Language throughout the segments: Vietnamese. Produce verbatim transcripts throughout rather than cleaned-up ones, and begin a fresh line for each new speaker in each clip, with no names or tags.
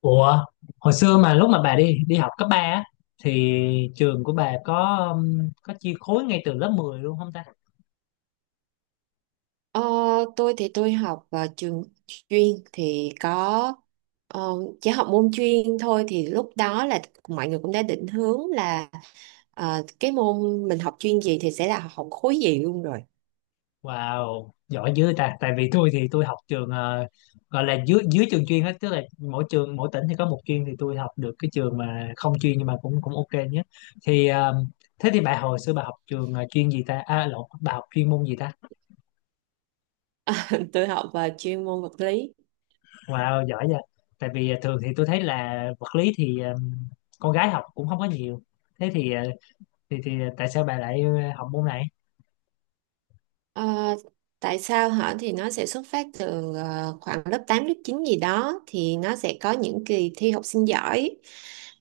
Ủa, hồi xưa mà lúc mà bà đi đi học cấp ba á thì trường của bà có um, có chia khối ngay từ lớp mười luôn không ta?
Ờ, tôi thì tôi học vào trường chuyên thì có, ờ, chỉ học môn chuyên thôi, thì lúc đó là mọi người cũng đã định hướng là, ờ, cái môn mình học chuyên gì thì sẽ là học khối gì luôn rồi.
Wow, giỏi dữ ta. Tại vì tôi thì tôi học trường ờ, gọi là dưới dưới trường chuyên hết, tức là mỗi trường mỗi tỉnh thì có một chuyên thì tôi học được cái trường mà không chuyên nhưng mà cũng cũng ok nhé. Thì ờ, thế thì bà hồi xưa bà học trường ờ, chuyên gì ta? À lộn, bà học chuyên môn gì ta?
Tôi học vào chuyên môn vật lý.
Wow, giỏi vậy. Tại vì ờ, thường thì tôi thấy là vật lý thì ờ, con gái học cũng không có nhiều, thế thì ờ, thì thì tại sao bà lại ờ, học môn này?
Ờ, tại sao hả? Thì nó sẽ xuất phát từ ờ, khoảng lớp tám lớp chín gì đó, thì nó sẽ có những kỳ thi học sinh giỏi.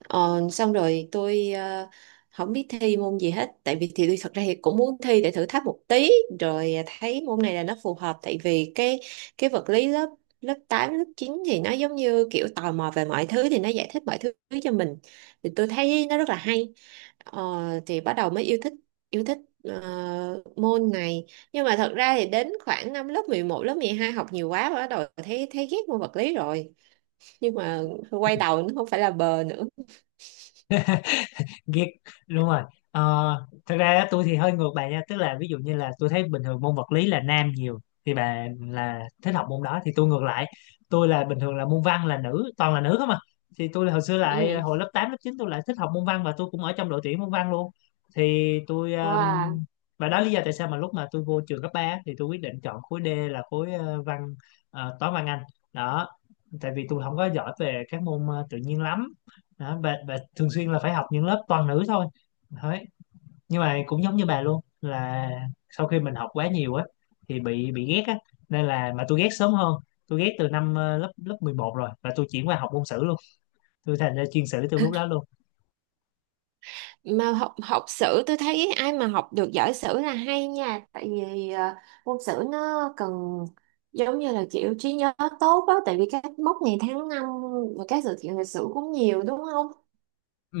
Ờ, xong rồi tôi ờ, không biết thi môn gì hết, tại vì thì tôi thật ra thì cũng muốn thi để thử thách một tí, rồi thấy môn này là nó phù hợp. Tại vì cái cái vật lý lớp lớp tám lớp chín thì nó giống như kiểu tò mò về mọi thứ, thì nó giải thích mọi thứ cho mình, thì tôi thấy nó rất là hay. Ờ, thì bắt đầu mới yêu thích, yêu thích ờ, môn này. Nhưng mà thật ra thì đến khoảng năm lớp mười một lớp mười hai học nhiều quá, bắt đầu thấy thấy ghét môn vật lý rồi, nhưng mà quay đầu nó không phải là bờ nữa.
Ghét, đúng rồi. Ờ, thật ra á, tôi thì hơi ngược bà nha, tức là ví dụ như là tôi thấy bình thường môn vật lý là nam nhiều, thì bà là thích học môn đó thì tôi ngược lại, tôi là bình thường là môn văn là nữ, toàn là nữ không à. Thì tôi hồi xưa lại ờ,
Ừ.
hồi lớp tám lớp chín tôi lại thích học môn văn và tôi cũng ở trong đội tuyển môn văn luôn. Thì tôi um,
Wow.
và đó là lý do tại sao mà lúc mà tôi vô trường cấp ba thì tôi quyết định chọn khối D là khối ờ, văn, ờ, toán văn Anh, đó, tại vì tôi không có giỏi về các môn ờ, tự nhiên lắm. Đó, bà, bà thường xuyên là phải học những lớp toàn nữ thôi đấy. Nhưng mà cũng giống như bà luôn là sau khi mình học quá nhiều á thì bị bị ghét á, nên là mà tôi ghét sớm hơn, tôi ghét từ năm ờ, lớp lớp mười một rồi và tôi chuyển qua học môn sử luôn, tôi thành ra chuyên sử từ lúc đó luôn.
Mà học học sử tôi thấy ai mà học được giỏi sử là hay nha. Tại vì ờ, môn sử nó cần giống như là kiểu trí nhớ tốt á, tại vì các mốc ngày tháng năm và các sự kiện lịch sử cũng nhiều, đúng không?
Ừ,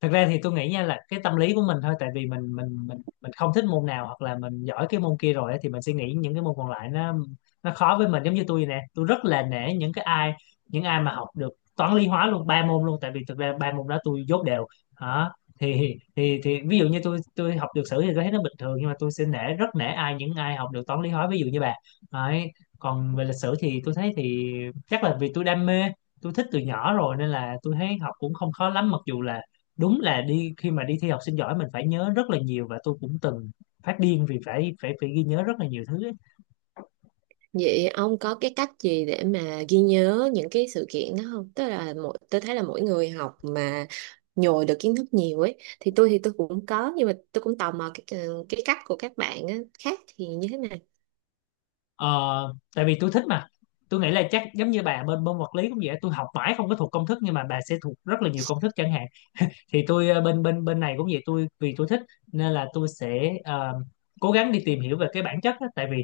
thật ra thì tôi nghĩ nha là cái tâm lý của mình thôi, tại vì mình mình mình mình không thích môn nào hoặc là mình giỏi cái môn kia rồi ấy, thì mình sẽ nghĩ những cái môn còn lại nó nó khó với mình. Giống như tôi vậy nè, tôi rất là nể những cái ai, những ai mà học được toán lý hóa luôn, ba môn luôn, tại vì thực ra ba môn đó tôi dốt đều. Đó, thì thì thì ví dụ như tôi tôi học được sử thì tôi thấy nó bình thường nhưng mà tôi sẽ nể, rất nể ai, những ai học được toán lý hóa, ví dụ như bà. Đấy, còn về lịch sử thì tôi thấy thì chắc là vì tôi đam mê, tôi thích từ nhỏ rồi nên là tôi thấy học cũng không khó lắm, mặc dù là đúng là đi khi mà đi thi học sinh giỏi mình phải nhớ rất là nhiều và tôi cũng từng phát điên vì phải phải phải ghi nhớ rất là nhiều thứ ấy.
Vậy ông có cái cách gì để mà ghi nhớ những cái sự kiện đó không? Tức là mỗi tôi thấy là mỗi người học mà nhồi được kiến thức nhiều ấy, thì tôi thì tôi cũng có, nhưng mà tôi cũng tò mò cái, cái cách của các bạn á, khác thì như thế này.
Ờ, tại vì tôi thích mà, tôi nghĩ là chắc giống như bà bên môn vật lý cũng vậy, tôi học mãi không có thuộc công thức nhưng mà bà sẽ thuộc rất là nhiều công thức chẳng hạn. Thì tôi ờ, bên bên bên này cũng vậy, tôi vì tôi thích nên là tôi sẽ ờ, cố gắng đi tìm hiểu về cái bản chất á. Tại vì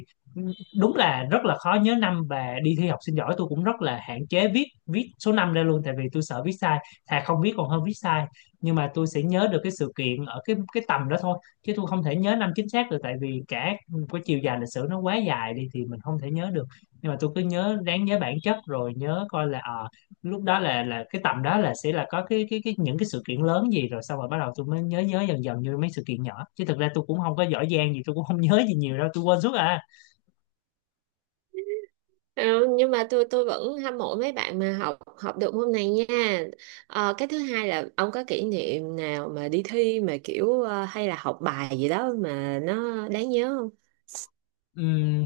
đúng là rất là khó nhớ năm và đi thi học sinh giỏi tôi cũng rất là hạn chế viết viết số năm ra luôn, tại vì tôi sợ viết sai, thà không viết còn hơn viết sai. Nhưng mà tôi sẽ nhớ được cái sự kiện ở cái cái tầm đó thôi chứ tôi không thể nhớ năm chính xác được, tại vì cả cái chiều dài lịch sử nó quá dài đi thì mình không thể nhớ được. Nhưng mà tôi cứ nhớ, ráng nhớ bản chất rồi nhớ coi là ờ lúc đó là là cái tầm đó là sẽ là có cái cái cái những cái sự kiện lớn gì, rồi xong rồi bắt đầu tôi mới nhớ, nhớ dần dần như mấy sự kiện nhỏ, chứ thực ra tôi cũng không có giỏi giang gì, tôi cũng không nhớ gì nhiều đâu, tôi quên suốt à.
Ừ, nhưng mà tôi tôi vẫn hâm mộ mấy bạn mà học học được môn này nha. Ờ, cái thứ hai là ông có kỷ niệm nào mà đi thi mà kiểu ờ, hay là học bài gì đó mà nó đáng nhớ không?
Ừm,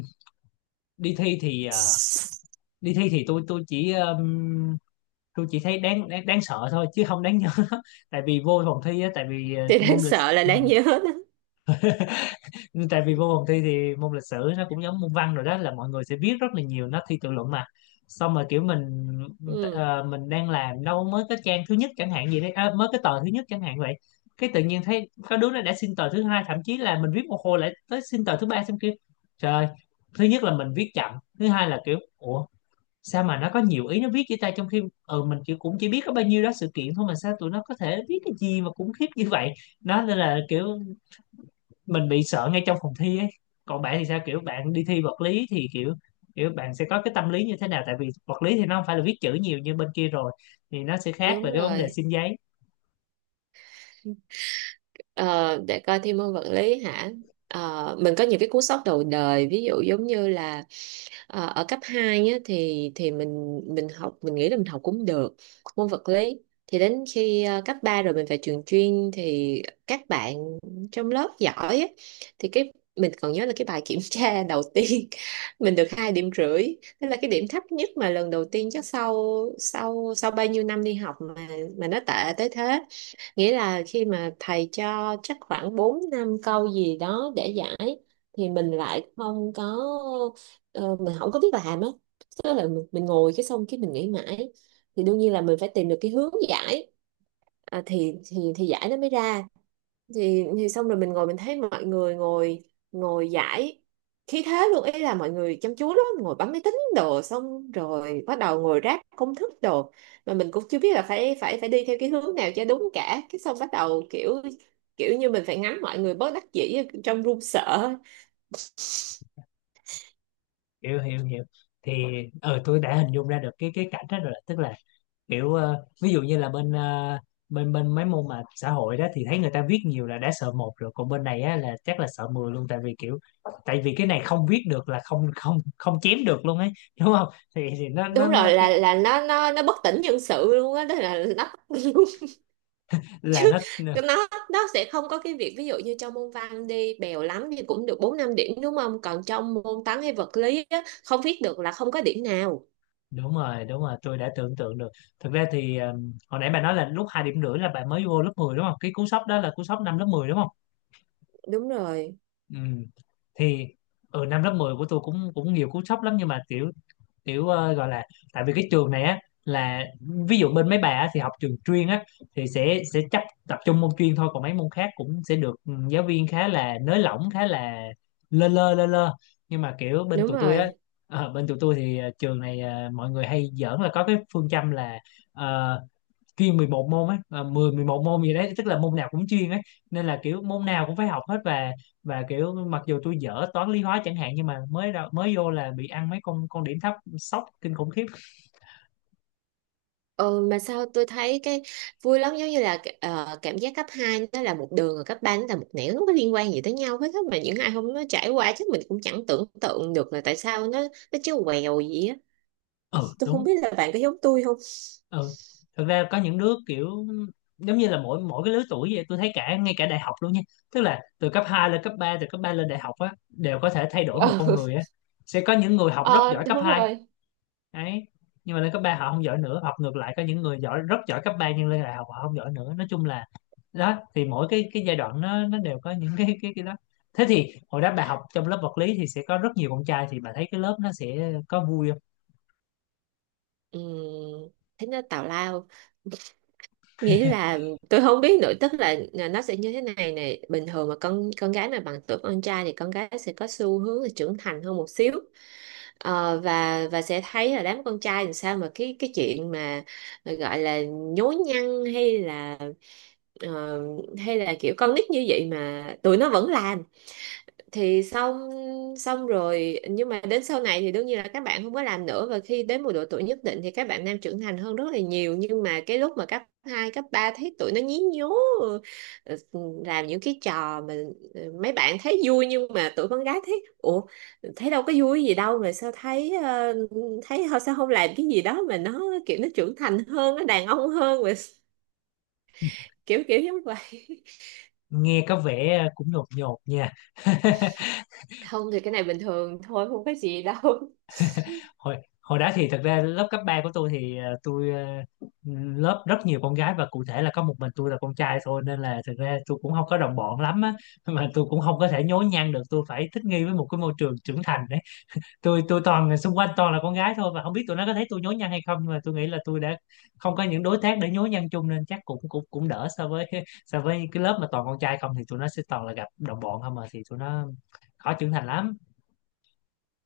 đi thi thì ờ, đi thi thì tôi tôi chỉ ừm, tôi chỉ thấy đáng, đáng đáng sợ thôi chứ không đáng nhớ tại vì vô phòng thi á, tại vì ờ,
Thì đáng
môn lịch.
sợ là đáng nhớ đó.
Nhưng tại vì vô phòng thi thì môn lịch sử nó cũng giống môn văn rồi, đó là mọi người sẽ biết rất là nhiều, nó thi tự luận mà, xong rồi kiểu mình
Ừ,
ờ, mình đang làm đâu mới cái trang thứ nhất chẳng hạn gì đấy, à, mới cái tờ thứ nhất chẳng hạn vậy, cái tự nhiên thấy có đứa nó đã xin tờ thứ hai, thậm chí là mình viết một hồi lại tới xin tờ thứ ba, xong kiểu trời ơi, thứ nhất là mình viết chậm, thứ hai là kiểu ủa sao mà nó có nhiều ý nó viết với ta, trong khi ừ, mình chỉ, cũng chỉ biết có bao nhiêu đó sự kiện thôi mà sao tụi nó có thể viết cái gì mà khủng khiếp như vậy. Nó nên là kiểu mình bị sợ ngay trong phòng thi ấy. Còn bạn thì sao, kiểu bạn đi thi vật lý thì kiểu, kiểu bạn sẽ có cái tâm lý như thế nào, tại vì vật lý thì nó không phải là viết chữ nhiều như bên kia rồi thì nó sẽ khác về
đúng
cái vấn đề
rồi.
xin giấy.
Ờ, để coi, thi môn vật lý hả? Ờ, mình có những cái cú sốc đầu đời, ví dụ giống như là ờ, ở cấp hai á, thì thì mình mình học, mình nghĩ là mình học cũng được môn vật lý, thì đến khi ờ, cấp ba rồi mình phải trường chuyên, thì các bạn trong lớp giỏi á, thì cái mình còn nhớ là cái bài kiểm tra đầu tiên mình được hai điểm rưỡi, tức là cái điểm thấp nhất mà lần đầu tiên, chắc sau sau sau bao nhiêu năm đi học mà mà nó tệ tới thế. Nghĩa là khi mà thầy cho chắc khoảng bốn năm câu gì đó để giải, thì mình lại không có, ờ, mình không có biết làm á. Tức là mình, mình ngồi cái xong cái mình nghĩ mãi, thì đương nhiên là mình phải tìm được cái hướng giải, à, thì thì thì giải nó mới ra. Thì thì xong rồi mình ngồi mình thấy mọi người ngồi, ngồi giải khí thế luôn, ý là mọi người chăm chú lắm, ngồi bấm máy tính đồ, xong rồi bắt đầu ngồi ráp công thức đồ, mà mình cũng chưa biết là phải phải phải đi theo cái hướng nào cho đúng cả, cái xong bắt đầu kiểu, kiểu như mình phải ngắm mọi người bớt đắc dĩ trong run sợ.
Hiểu hiểu hiểu Thì ờ tôi đã hình dung ra được cái cái cảnh đó rồi, tức là kiểu ờ, ví dụ như là bên ờ, bên bên mấy môn mà xã hội đó thì thấy người ta viết nhiều là đã sợ một rồi, còn bên này á là chắc là sợ mười luôn, tại vì kiểu, tại vì cái này không viết được là không không không chém được luôn ấy, đúng không? Thì, thì nó nó
Đúng
nó
rồi, là
cái,
là nó nó nó bất tỉnh nhân sự luôn á, đó là nó.
là
Chứ
nó.
nó nó sẽ không có cái việc ví dụ như trong môn văn đi bèo lắm thì cũng được bốn năm điểm, đúng không? Còn trong môn toán hay vật lý á, không viết được là không có điểm nào.
Đúng rồi, đúng rồi, tôi đã tưởng tượng được. Thực ra thì um, hồi nãy bà nói là lúc hai điểm rưỡi là bà mới vô lớp mười đúng không, cái cú sốc đó là cú sốc năm lớp mười đúng không?
Đúng rồi,
Ừ. Thì ở năm lớp mười của tôi cũng cũng nhiều cú sốc lắm, nhưng mà kiểu, kiểu ờ, gọi là, tại vì cái trường này á là, ví dụ bên mấy bà á, thì học trường chuyên á thì sẽ sẽ chấp, tập trung môn chuyên thôi, còn mấy môn khác cũng sẽ được ừ, giáo viên khá là nới lỏng, khá là lơ lơ lơ lơ. Nhưng mà kiểu bên
đúng
tụi tôi á,
rồi.
ờ, bên tụi tôi thì ờ, trường này ờ, mọi người hay giỡn là có cái phương châm là ờ, chuyên mười một môn ấy, à, mười mười một môn gì đấy, tức là môn nào cũng chuyên ấy, nên là kiểu môn nào cũng phải học hết. Và và kiểu mặc dù tôi dở toán lý hóa chẳng hạn, nhưng mà mới ra- mới vô là bị ăn mấy con con điểm thấp, sốc kinh khủng khiếp.
Ừ, mà sao tôi thấy cái vui lắm, giống như là ờ, cảm giác cấp hai nó là một đường rồi cấp ba nó là một nẻo, nó không có liên quan gì tới nhau hết á. Mà những ai không nó trải qua chắc mình cũng chẳng tưởng tượng được là tại sao nó, nó chứ quèo gì á.
Ừ
Tôi không
đúng.
biết là bạn có giống tôi không.
Ừ, thật ra có những đứa kiểu, giống như là mỗi mỗi cái lứa tuổi vậy, tôi thấy cả ngay cả đại học luôn nha, tức là từ cấp hai lên cấp ba, từ cấp ba lên đại học á đều có thể thay đổi một con
Ừ.
người á. Sẽ có những người học rất
Ờ,
giỏi cấp
đúng
hai
rồi.
đấy, nhưng mà lên cấp ba họ không giỏi nữa, học ngược lại có những người giỏi, rất giỏi cấp ba nhưng lên đại học họ không giỏi nữa, nói chung là đó, thì mỗi cái cái giai đoạn nó nó đều có những cái cái cái đó. Thế thì hồi đó bà học trong lớp vật lý thì sẽ có rất nhiều con trai, thì bà thấy cái lớp nó sẽ có vui không?
Ừ. Thế nó tào lao. Nghĩa là tôi không biết nữa, tức là là nó sẽ như thế này này, bình thường mà con con gái mà bằng tuổi con trai thì con gái sẽ có xu hướng là trưởng thành hơn một xíu. Ờ, và và sẽ thấy là đám con trai làm sao mà cái, cái chuyện mà à, gọi là nhố nhăng, hay là, ờ, hay là kiểu con nít như vậy mà tụi nó vẫn làm. Thì xong, xong rồi nhưng mà đến sau này thì đương nhiên là các bạn không có làm nữa, và khi đến một độ tuổi nhất định thì các bạn nam trưởng thành hơn rất là nhiều. Nhưng mà cái lúc mà cấp hai cấp ba thấy tụi nó nhí nhố, ờ, làm những cái trò mà ờ, mấy bạn thấy vui nhưng mà tụi con gái thấy ủa, thấy đâu có vui gì đâu, mà sao thấy ờ, thấy họ sao không làm cái gì đó mà nó kiểu nó trưởng thành hơn, nó đàn ông hơn, mà kiểu, kiểu giống vậy.
Nghe có vẻ cũng nhột nhột nha
Không thì cái này bình thường thôi, không có gì đâu.
hồi hồi đó thì thật ra lớp cấp ba của tôi thì ờ, tôi ờ, lớp rất nhiều con gái và cụ thể là có một mình tôi là con trai thôi, nên là thực ra tôi cũng không có đồng bọn lắm á mà tôi cũng không có thể nhố nhăng được, tôi phải thích nghi với một cái môi trường trưởng thành đấy. Tôi tôi toàn, xung quanh toàn là con gái thôi và không biết tụi nó có thấy tôi nhố nhăng hay không, nhưng mà tôi nghĩ là tôi đã không có những đối tác để nhố nhăng chung nên chắc cũng cũng cũng đỡ so với so với cái lớp mà toàn con trai không thì tụi nó sẽ toàn là gặp đồng bọn không mà, thì tụi nó khó trưởng thành lắm.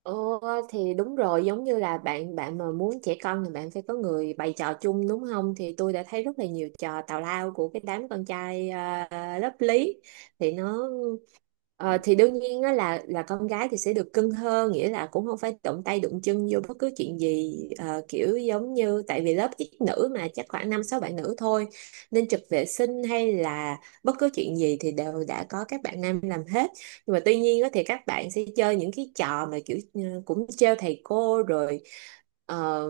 Ồ, thì đúng rồi, giống như là bạn bạn mà muốn trẻ con thì bạn phải có người bày trò chung, đúng không? Thì tôi đã thấy rất là nhiều trò tào lao của cái đám con trai, à, lớp lý. Thì nó, ờ, thì đương nhiên á là là con gái thì sẽ được cưng hơn, nghĩa là cũng không phải động tay đụng chân vô bất cứ chuyện gì, ờ, kiểu giống như tại vì lớp ít nữ mà, chắc khoảng năm sáu bạn nữ thôi, nên trực vệ sinh hay là bất cứ chuyện gì thì đều đã có các bạn nam làm hết. Nhưng mà tuy nhiên á, thì các bạn sẽ chơi những cái trò mà kiểu, ừ, cũng trêu thầy cô rồi, ờ,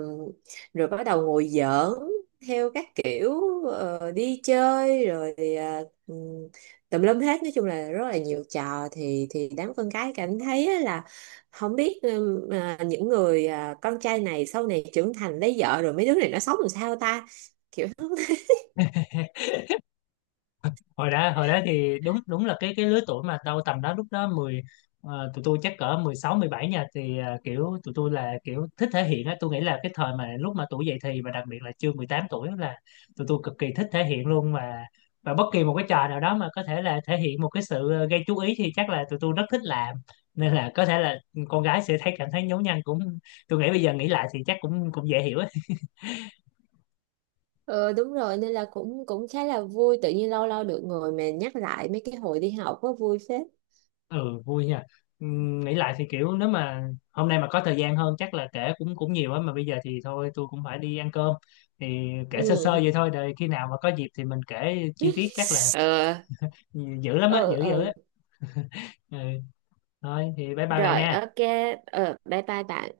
rồi bắt đầu ngồi giỡn theo các kiểu, ờ, đi chơi rồi, ờ, ừ, tùm lum hết. Nói chung là rất là nhiều trò, thì thì đám con cái cảm thấy á là không biết, ừ, à, những người, à, con trai này sau này trưởng thành lấy vợ rồi mấy đứa này nó sống làm sao ta.
hồi đó hồi đó thì đúng đúng là cái cái lứa tuổi mà tao tầm đó lúc đó mười, ờ, tụi tôi chắc cỡ mười sáu mười bảy nha, thì ờ, kiểu tụi tôi là kiểu thích thể hiện á, tôi nghĩ là cái thời mà lúc mà tuổi dậy thì và đặc biệt là chưa mười tám tuổi là tụi tôi cực kỳ thích thể hiện luôn mà. Và bất kỳ một cái trò nào đó mà có thể là thể hiện một cái sự ờ, gây chú ý thì chắc là tụi tôi rất thích làm, nên là có thể là con gái sẽ thấy, cảm thấy nhố nhăng, cũng, tôi nghĩ bây giờ nghĩ lại thì chắc cũng cũng dễ hiểu.
Ờ, đúng rồi, nên là cũng cũng khá là vui, tự nhiên lâu lâu được ngồi mà nhắc lại mấy cái hồi đi học có vui phết.
Ừ vui nha. Ừm, nghĩ lại thì kiểu nếu mà hôm nay mà có thời gian hơn chắc là kể cũng cũng nhiều á, mà bây giờ thì thôi tôi cũng phải đi ăn cơm, thì kể sơ sơ
Ừ.
vậy thôi, rồi khi nào mà có dịp thì mình kể chi tiết chắc là
Ờ.
dữ lắm á,
Ừ,
dữ dữ
ừ.
á. Ừ. Thôi thì bye bye bà
Rồi,
nha.
ok. Ờ, bye bye bạn.